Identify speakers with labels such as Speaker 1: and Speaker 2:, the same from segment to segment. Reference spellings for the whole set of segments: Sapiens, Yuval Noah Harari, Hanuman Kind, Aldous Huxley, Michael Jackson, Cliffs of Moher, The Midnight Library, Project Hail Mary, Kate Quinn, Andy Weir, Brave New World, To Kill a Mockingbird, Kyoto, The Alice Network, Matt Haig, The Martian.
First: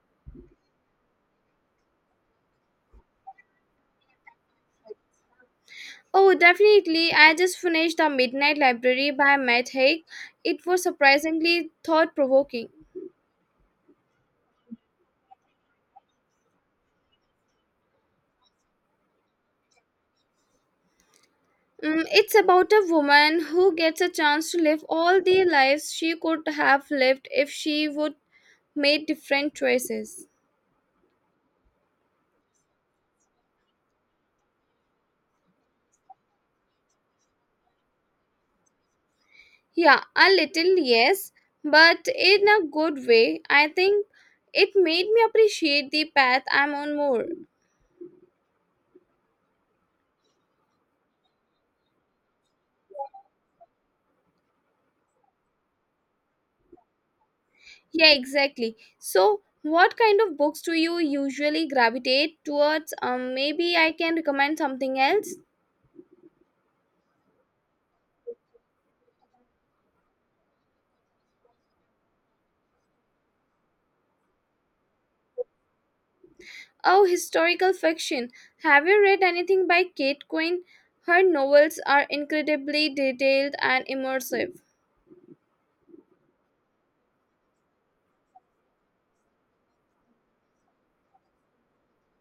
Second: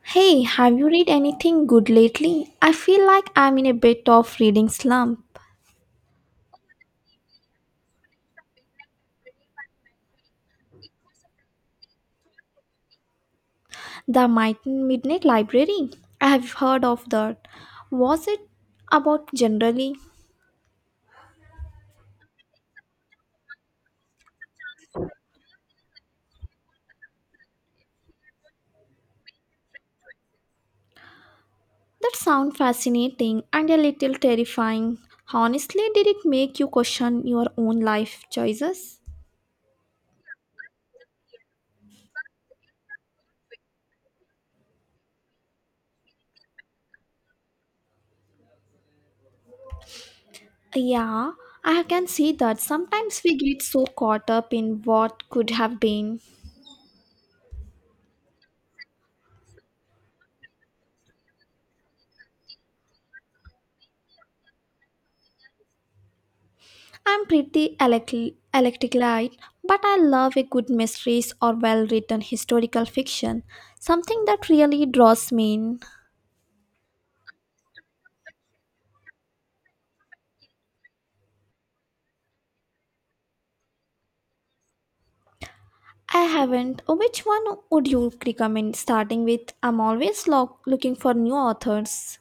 Speaker 1: Hey, have you read anything good lately? I feel like I'm in a bit of reading slump.
Speaker 2: Oh, definitely. I just finished The Midnight Library by Matt Haig. It was surprisingly thought provoking.
Speaker 1: The Midnight Library. I have heard of that. Was it about generally?
Speaker 2: Mm, it's about a woman who gets a chance to live all the lives she could have lived if she would made different choices.
Speaker 1: That sounds fascinating and a little terrifying. Honestly, did it make you question your own life choices?
Speaker 2: Yeah, a little, yes, but in a good way. I think it made me appreciate the path I'm on more.
Speaker 1: Yeah, I can see that sometimes we get so caught up in what could have been.
Speaker 2: Yeah, exactly. So, what kind of books do you usually gravitate towards? Maybe I can recommend something else.
Speaker 1: I'm pretty electric light, but I love a good mysteries or well written historical fiction, something that really draws me in.
Speaker 2: Oh, historical fiction. Have you read anything by Kate Quinn? Her novels are incredibly detailed and immersive.
Speaker 1: I haven't. Which one would you recommend starting with? I'm always looking for new authors.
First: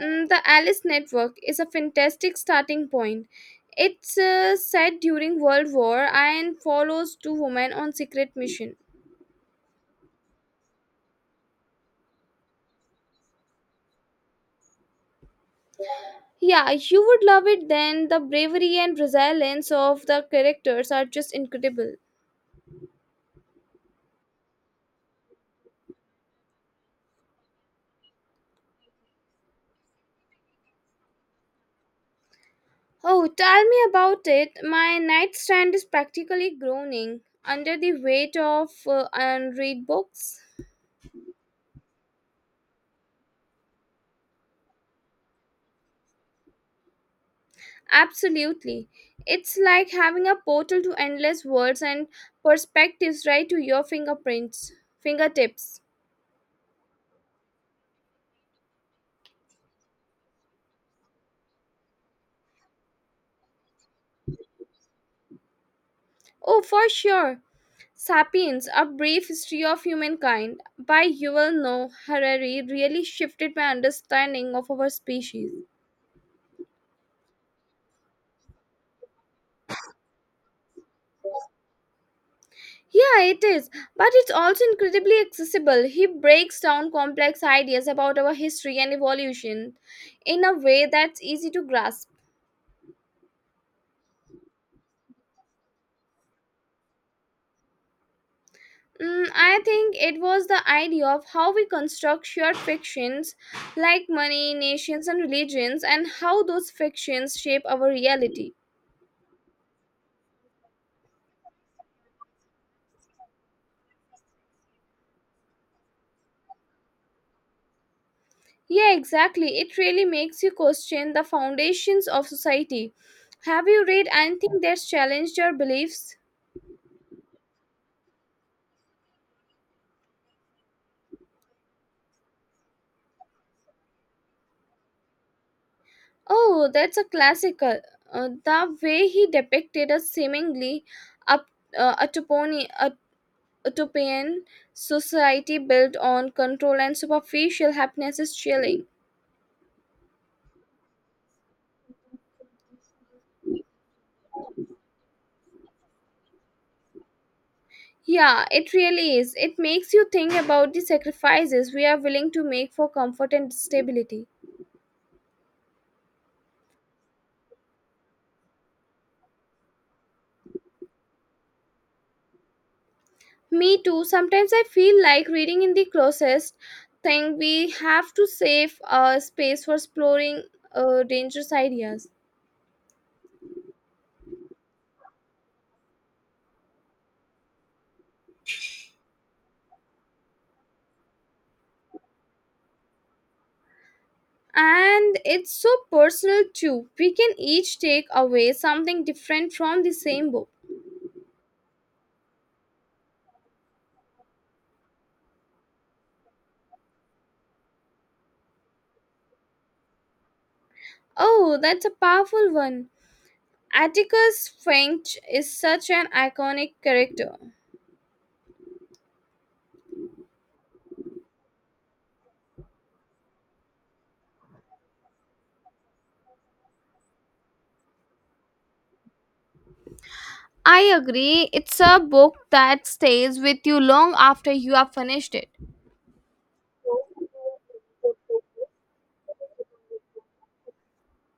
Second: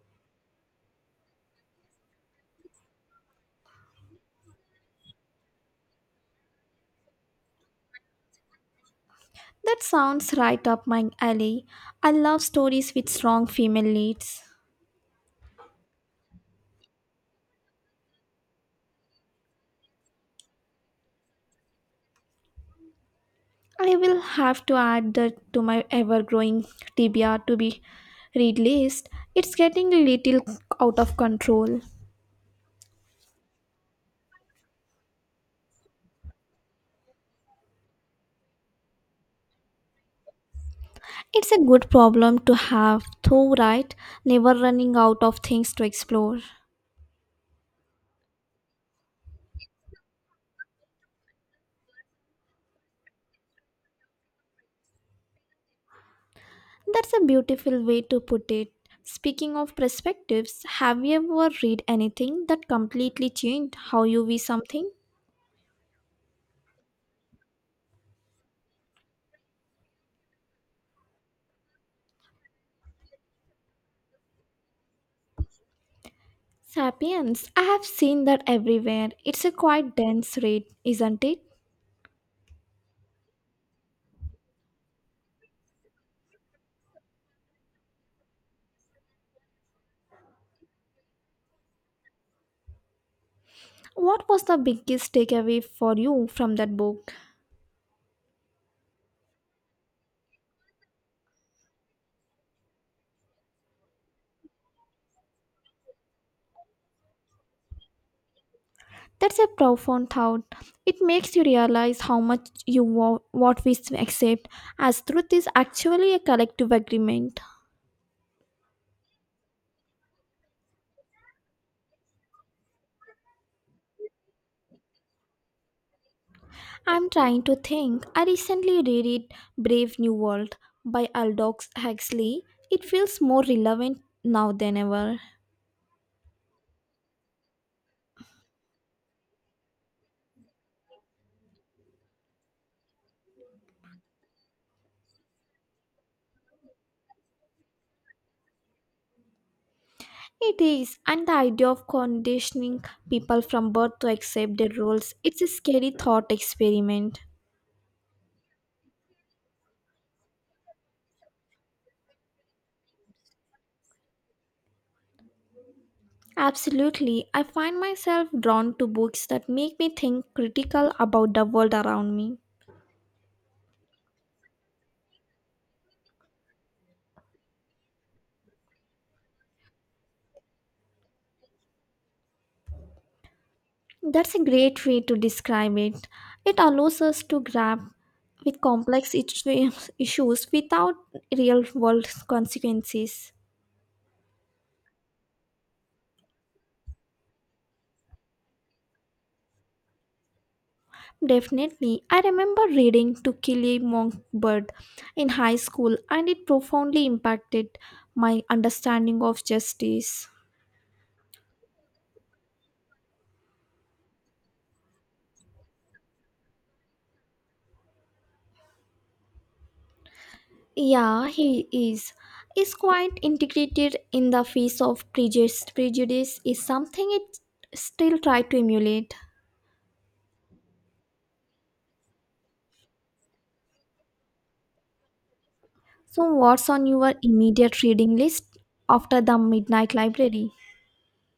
Speaker 2: Mm, the Alice Network is a fantastic starting point. It's set during World War and follows two women on secret mission.
Speaker 1: That sounds right up my alley. I love stories with strong female leads.
Speaker 2: Yeah, you would love it then. The bravery and resilience of the characters are just incredible.
Speaker 1: I will have to add that to my ever growing TBR, to be read list. It's getting a little out of control.
Speaker 2: Oh, tell me about it. My nightstand is practically groaning under the weight of unread books.
Speaker 1: It's a good problem to have, though, right? Never running out of things to explore.
Speaker 2: Absolutely. It's like having a portal to endless worlds and perspectives right to your fingertips.
Speaker 1: That's a beautiful way to put it. Speaking of perspectives, have you ever read anything that completely changed how you view something?
Speaker 2: Oh, for sure. Sapiens, A Brief History of Humankind by Yuval Noah Harari really shifted my understanding of our species.
Speaker 1: Sapiens, I have seen that everywhere. It's a quite dense read, isn't it?
Speaker 2: Yeah, it is, but it's also incredibly accessible. He breaks down complex ideas about our history and evolution in a way that's easy to grasp.
Speaker 1: What was the biggest takeaway for you from that book?
Speaker 2: Mm, I think it was the idea of how we construct shared fictions like money, nations, and religions, and how those fictions shape our reality.
Speaker 1: That's a profound thought. It makes you realize how much what we accept as truth is actually a collective agreement.
Speaker 2: Yeah, exactly. It really makes you question the foundations of society. Have you read anything that's challenged your beliefs?
Speaker 1: I'm trying to think. I recently read it Brave New World by Aldous Huxley. It feels more relevant now than ever.
Speaker 2: Oh, that's a classical. The way he depicted a seemingly up, uh, utoponi- ut- utopian society built on control and superficial happiness is chilling.
Speaker 1: It is, and the idea of conditioning people from birth to accept their roles, it's a scary thought experiment.
Speaker 2: Yeah, it really is. It makes you think about the sacrifices we are willing to make for comfort and stability.
Speaker 1: Absolutely. I find myself drawn to books that make me think critical about the world around me.
Speaker 2: Me too. Sometimes I feel like reading in the closest thing we have to save space for exploring dangerous ideas.
Speaker 1: That's a great way to describe it. It allows us to grab with complex issues without real world consequences.
Speaker 2: And it's so personal too. We can each take away something different from the same book.
Speaker 1: Definitely. I remember reading To Kill a Mockingbird in high school and it profoundly impacted my understanding of justice.
Speaker 2: Oh, that's a powerful one. Atticus Finch is such an iconic character.
Speaker 1: Yeah, he is. Is quite integrated in the face of prejudice. Prejudice is something it still try to emulate.
Speaker 2: I agree. It's a book that stays with you long after you have finished it.
Speaker 1: So, what's on your immediate reading list after the Midnight Library?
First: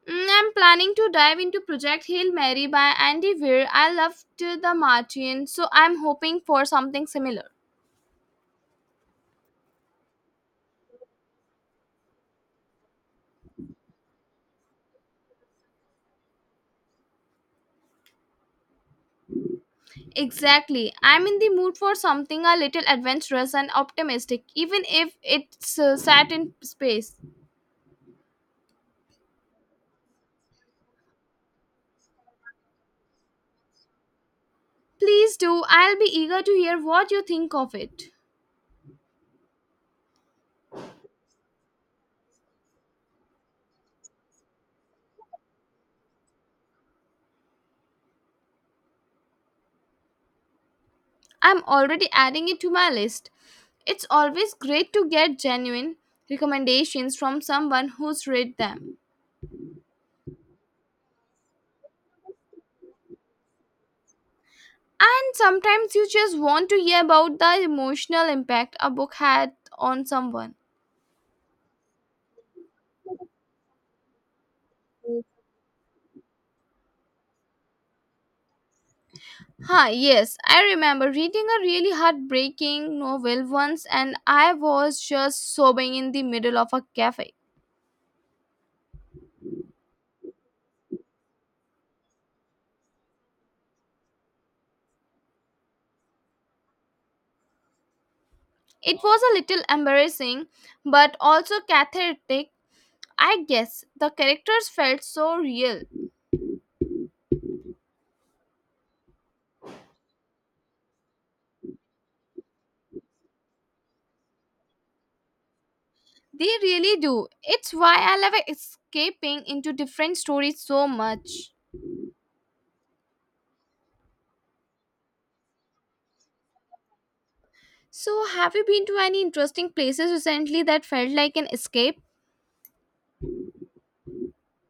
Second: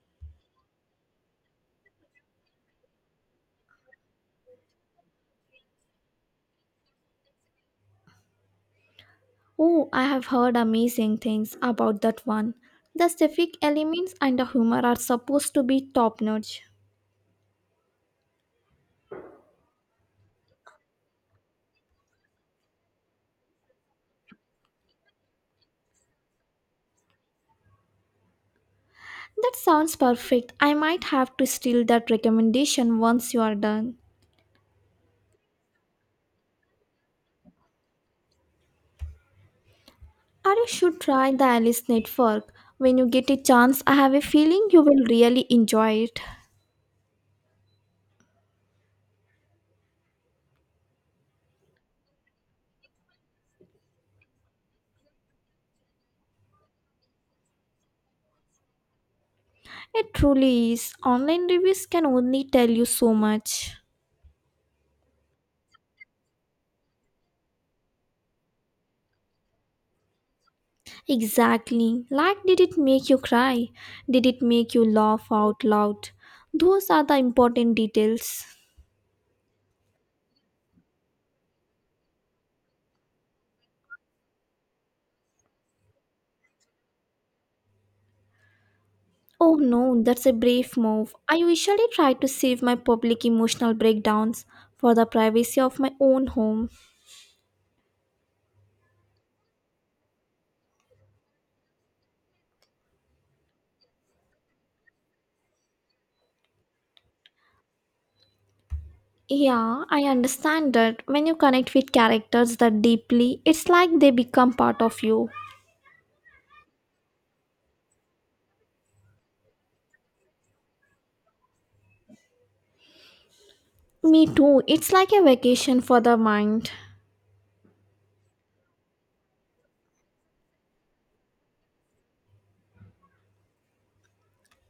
Speaker 2: Mm, I'm planning to dive into Project Hail Mary by Andy Weir. I loved The Martian, so I'm hoping for something similar.
Speaker 1: Oh, I have heard amazing things about that one. The specific elements and the humor are supposed to be top notch.
Speaker 2: Exactly. I'm in the mood for something a little adventurous and optimistic, even if it's set in space.
Speaker 1: That sounds perfect. I might have to steal that recommendation once you are done.
Speaker 2: Please do. I'll be eager to hear what you think of it.
Speaker 1: Or you should try the Alice Network. When you get a chance, I have a feeling you will really enjoy it.
Speaker 2: I'm already adding it to my list. It's always great to get genuine recommendations from someone who's read them.
Speaker 1: It truly is. Online reviews can only tell you so much.
Speaker 2: And sometimes you just want to hear about the emotional impact a book had on someone.
Speaker 1: Exactly. Like, did it make you cry? Did it make you laugh out loud? Those are the important details.
Speaker 2: Huh, yes, I remember reading a really heartbreaking novel once and I was just sobbing in the middle of a cafe.
Speaker 1: Oh no, that's a brave move. I usually try to save my public emotional breakdowns for the privacy of my own home.
Speaker 2: It was a little embarrassing but also cathartic. I guess the characters felt so real.
Speaker 1: Yeah, I understand that when you connect with characters that deeply, it's like they become part of you.
Speaker 2: They really do. It's why I love escaping into different stories so much.
Speaker 1: Me too, it's like a vacation for the mind.
Speaker 2: So, have you been to any interesting places recently that felt like an escape?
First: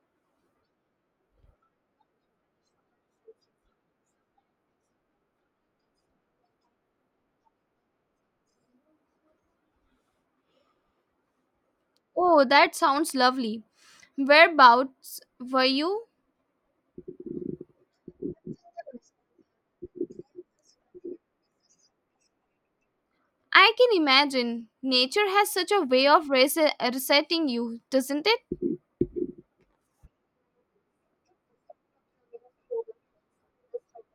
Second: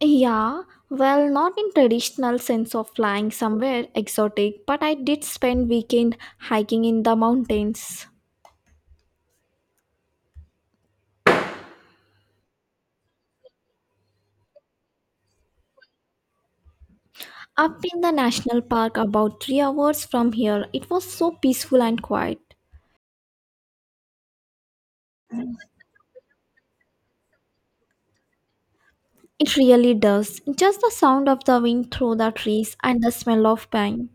Speaker 1: Yeah, well, not in traditional sense of flying somewhere exotic, but I did spend weekend hiking in the mountains.
Speaker 2: Oh, that sounds lovely. Whereabouts were you?
Speaker 1: Up in the national park about 3 hours from here. It was so peaceful and quiet.
Speaker 2: I can imagine. Nature has such a way of resetting you, doesn't it?
Speaker 1: It really does. Just the sound of the wind through the trees and the smell of pine.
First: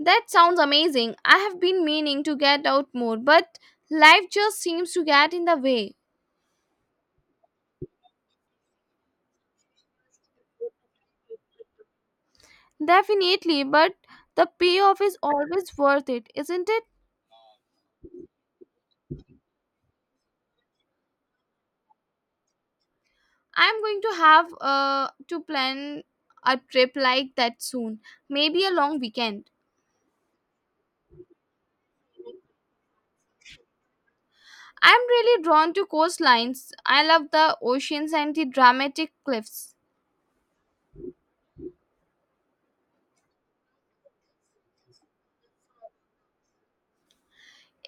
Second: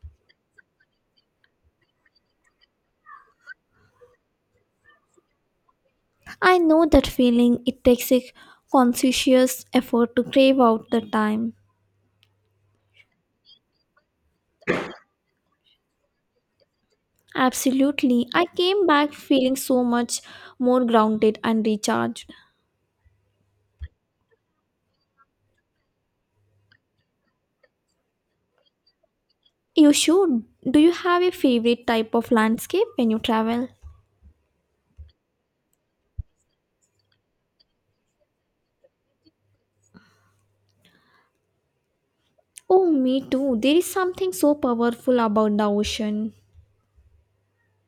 Speaker 2: That sounds amazing. I have been meaning to get out more, but life just seems to get in the way.
Speaker 1: I know that feeling. It takes a conscientious effort to crave out the time.
Speaker 2: Definitely, but the payoff is always worth it, isn't it?
Speaker 1: Absolutely. I came back feeling so much more grounded and recharged.
Speaker 2: I'm going to have to plan a trip like that soon, maybe a long weekend.
Speaker 1: You should. Do you have a favorite type of landscape when you travel?
Speaker 2: I'm really drawn to coastlines. I love the oceans and the dramatic cliffs.
Speaker 1: Oh, me too. There is something so powerful about the ocean.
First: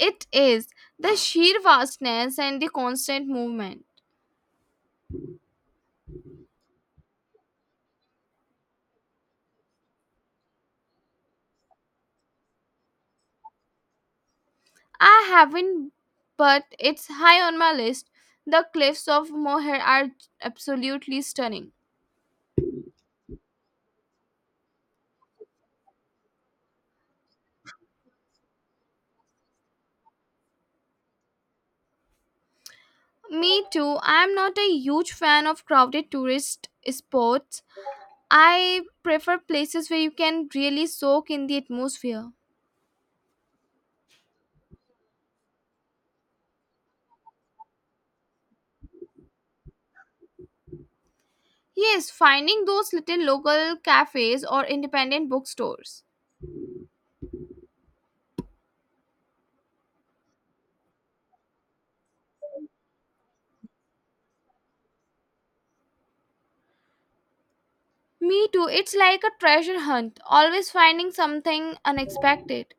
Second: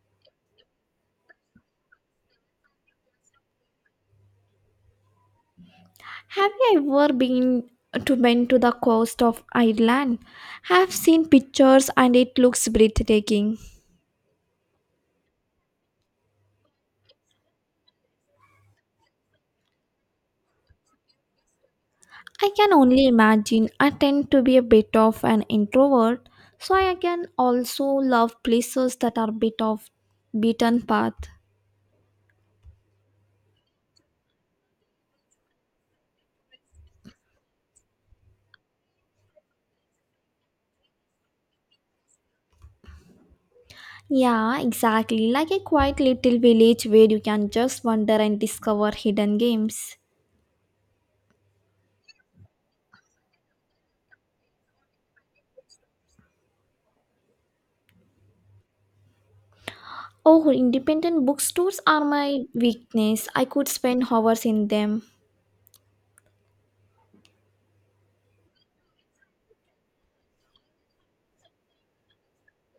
Speaker 2: It is the sheer vastness and the constant movement.
Speaker 1: Have you ever been to the coast of Ireland? I've seen pictures and it looks breathtaking.
Speaker 2: I haven't, but it's high on my list. The cliffs of Moher are absolutely stunning.
Speaker 1: I can only imagine. I tend to be a bit of an introvert, so I can also love places that are a bit of beaten path.
Speaker 2: Me too. I'm not a huge fan of crowded tourist spots. I prefer places where you can really soak in the atmosphere.
Speaker 1: Yeah, exactly. Like a quiet little village where you can just wander and discover hidden games.
Speaker 2: Yes, finding those little local cafes or independent bookstores.
Speaker 1: Oh, independent bookstores are my weakness. I could spend hours in them.
Speaker 2: Me too, it's like a treasure hunt, always finding something unexpected.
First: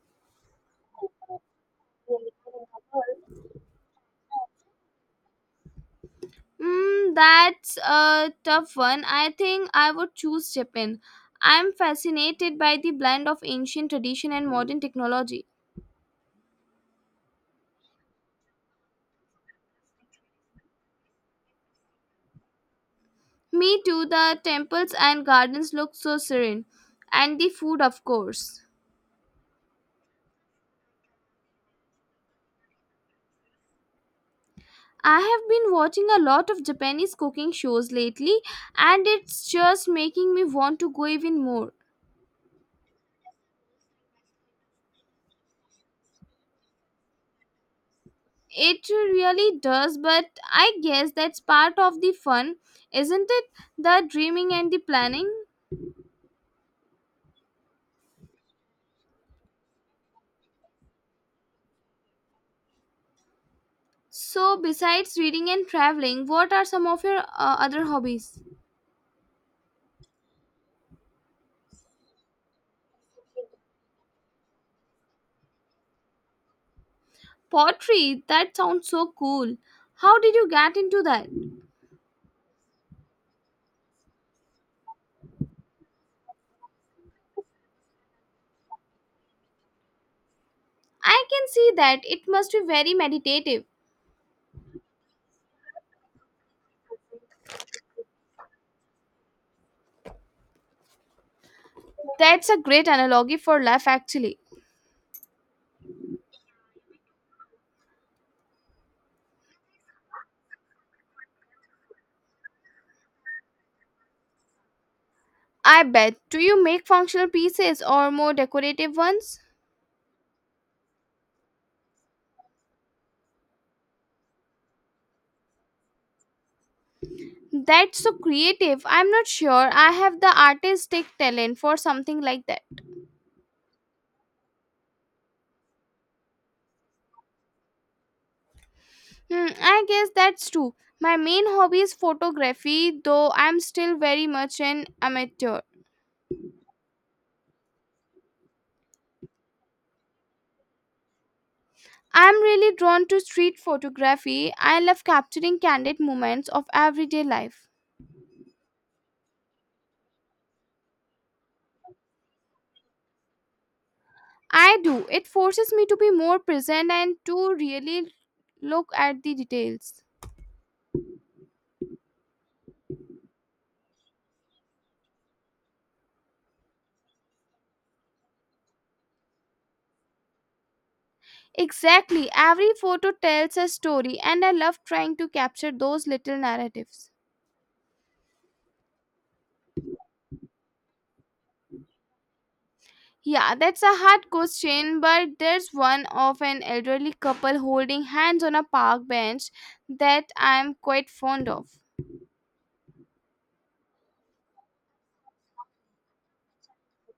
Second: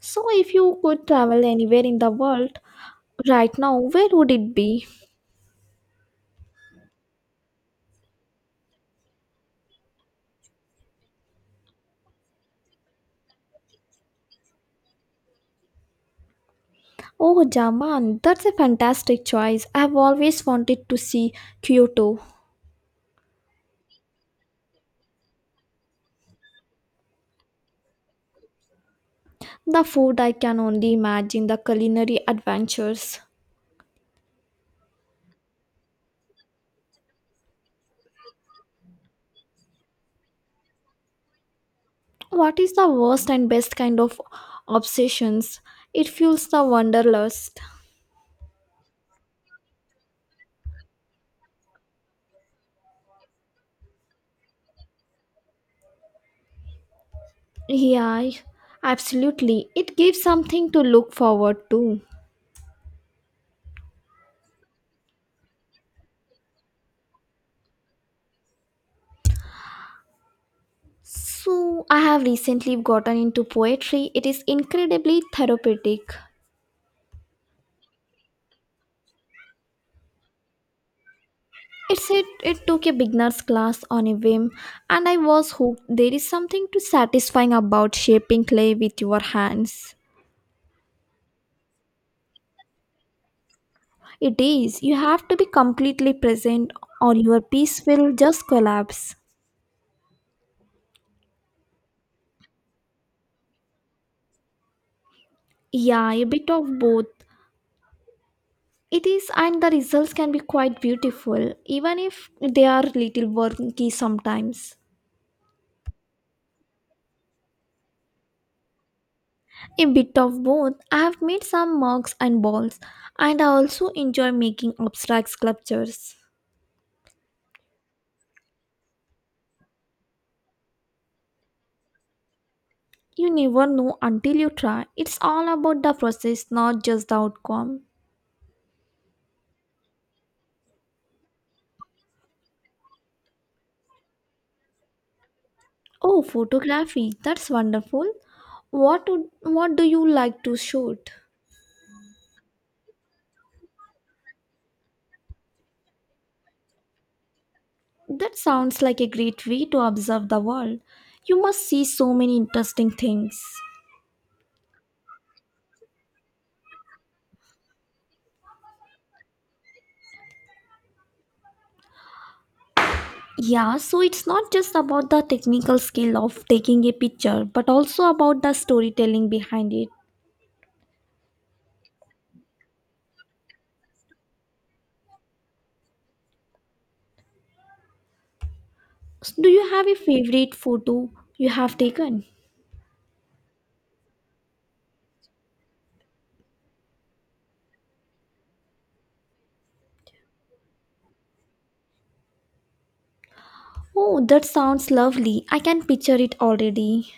Speaker 1: So, if you could travel anywhere in the world right now, where would it be?
Speaker 2: Mm, that's a tough one. I think I would choose Japan. I'm fascinated by the blend of ancient tradition and modern technology.
Speaker 1: Oh, Japan, that's a fantastic choice. I've always wanted to see Kyoto.
Speaker 2: Me too, the temples and gardens look so serene, and the food, of course.
Speaker 1: The food I can only imagine, the culinary adventures.
Speaker 2: I have been watching a lot of Japanese cooking shows lately, and it's just making me want to go even more.
Speaker 1: What is the worst and best kind of obsessions? It fuels the wanderlust.
Speaker 2: It really does, but I guess that's part of the fun, isn't it? The dreaming and the planning.
Speaker 1: Yeah, absolutely. It gives something to look forward to.
Speaker 2: So, besides reading and traveling, what are some of your other hobbies?
Speaker 1: So, I have recently gotten into poetry. It is incredibly therapeutic.
Speaker 2: Pottery, that sounds so cool. How did you get into that?
Speaker 1: It took a beginner's class on a whim, and I was hooked. There is something to satisfying about shaping clay with your hands.
Speaker 2: I can see that it must be very meditative.
Speaker 1: It is. You have to be completely present, or your piece will just collapse.
Speaker 2: That's a great analogy for life, actually.
Speaker 1: Yeah, a bit of both. It is, and the results can be quite beautiful, even if they are little wonky sometimes.
Speaker 2: I bet. Do you make functional pieces or more decorative ones?
Speaker 1: A bit of both. I have made some mugs and balls, and I also enjoy making abstract sculptures.
Speaker 2: That's so creative. I'm not sure I have the artistic talent for something like that.
Speaker 1: You never know until you try. It's all about the process, not just the outcome.
Speaker 2: Hmm, I guess that's true. My main hobby is photography, though I'm still very much an amateur.
Speaker 1: Oh, photography. That's wonderful. What do you like to shoot?
Speaker 2: I'm really drawn to street photography. I love capturing candid moments of everyday life.
Speaker 1: That sounds like a great way to observe the world. You must see so many interesting things.
Speaker 2: I do. It forces me to be more present and to really look at the details.
Speaker 1: Yeah, so it's not just about the technical skill of taking a picture, but also about the storytelling behind it.
Speaker 2: Exactly. Every photo tells a story, and I love trying to capture those little narratives.
Speaker 1: So do you have a favorite photo you have taken?
Speaker 2: Yeah, that's a hard question, but there's one of an elderly couple holding hands on a park bench that I'm quite fond of.
Speaker 1: Oh, that sounds lovely. I can picture it already.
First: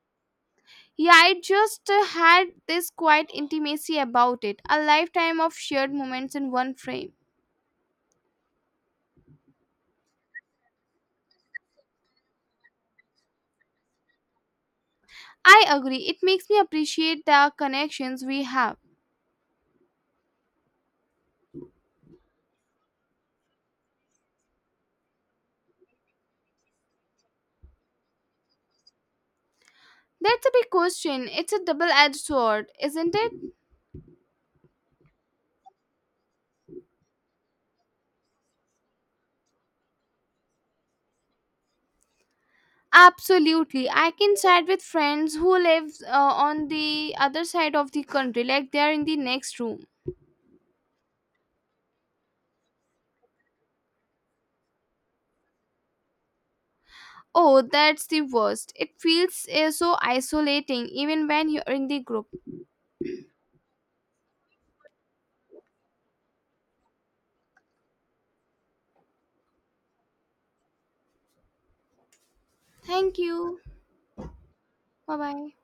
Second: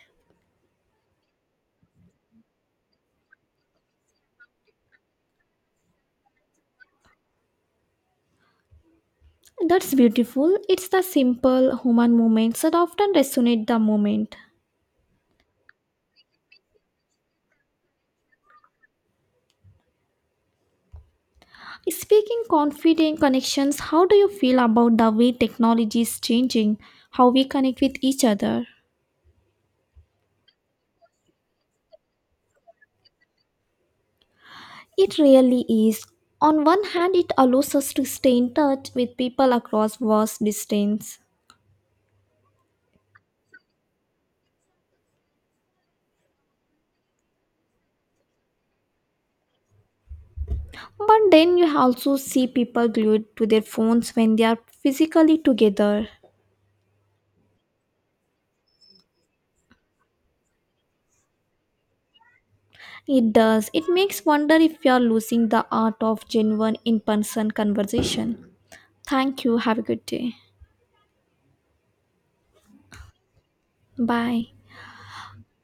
Speaker 2: Yeah, I just had this quiet intimacy about it, a lifetime of shared moments in one frame.
Speaker 1: That's beautiful. It's the simple human moments that often resonate the moment.
Speaker 2: I agree, it makes me appreciate the connections we have.
Speaker 1: Speaking confident connections, how do you feel about the way technology is changing how we connect with each other?
Speaker 2: That's a big question. It's a double edged sword, isn't it?
Speaker 1: It really is. On one hand, it allows us to stay in touch with people across vast distance.
Speaker 2: Absolutely. I can chat with friends who live on the other side of the country, like they are in the next room.
Speaker 1: But then you also see people glued to their phones when they are physically together.
Speaker 2: Oh, that's the worst. It feels so isolating even when you're in the group.
Speaker 1: It does. It makes wonder if you are losing the art of genuine in-person conversation. Thank you. Have a good day.
Speaker 2: Thank you.
Speaker 1: Bye.
Speaker 2: Bye bye.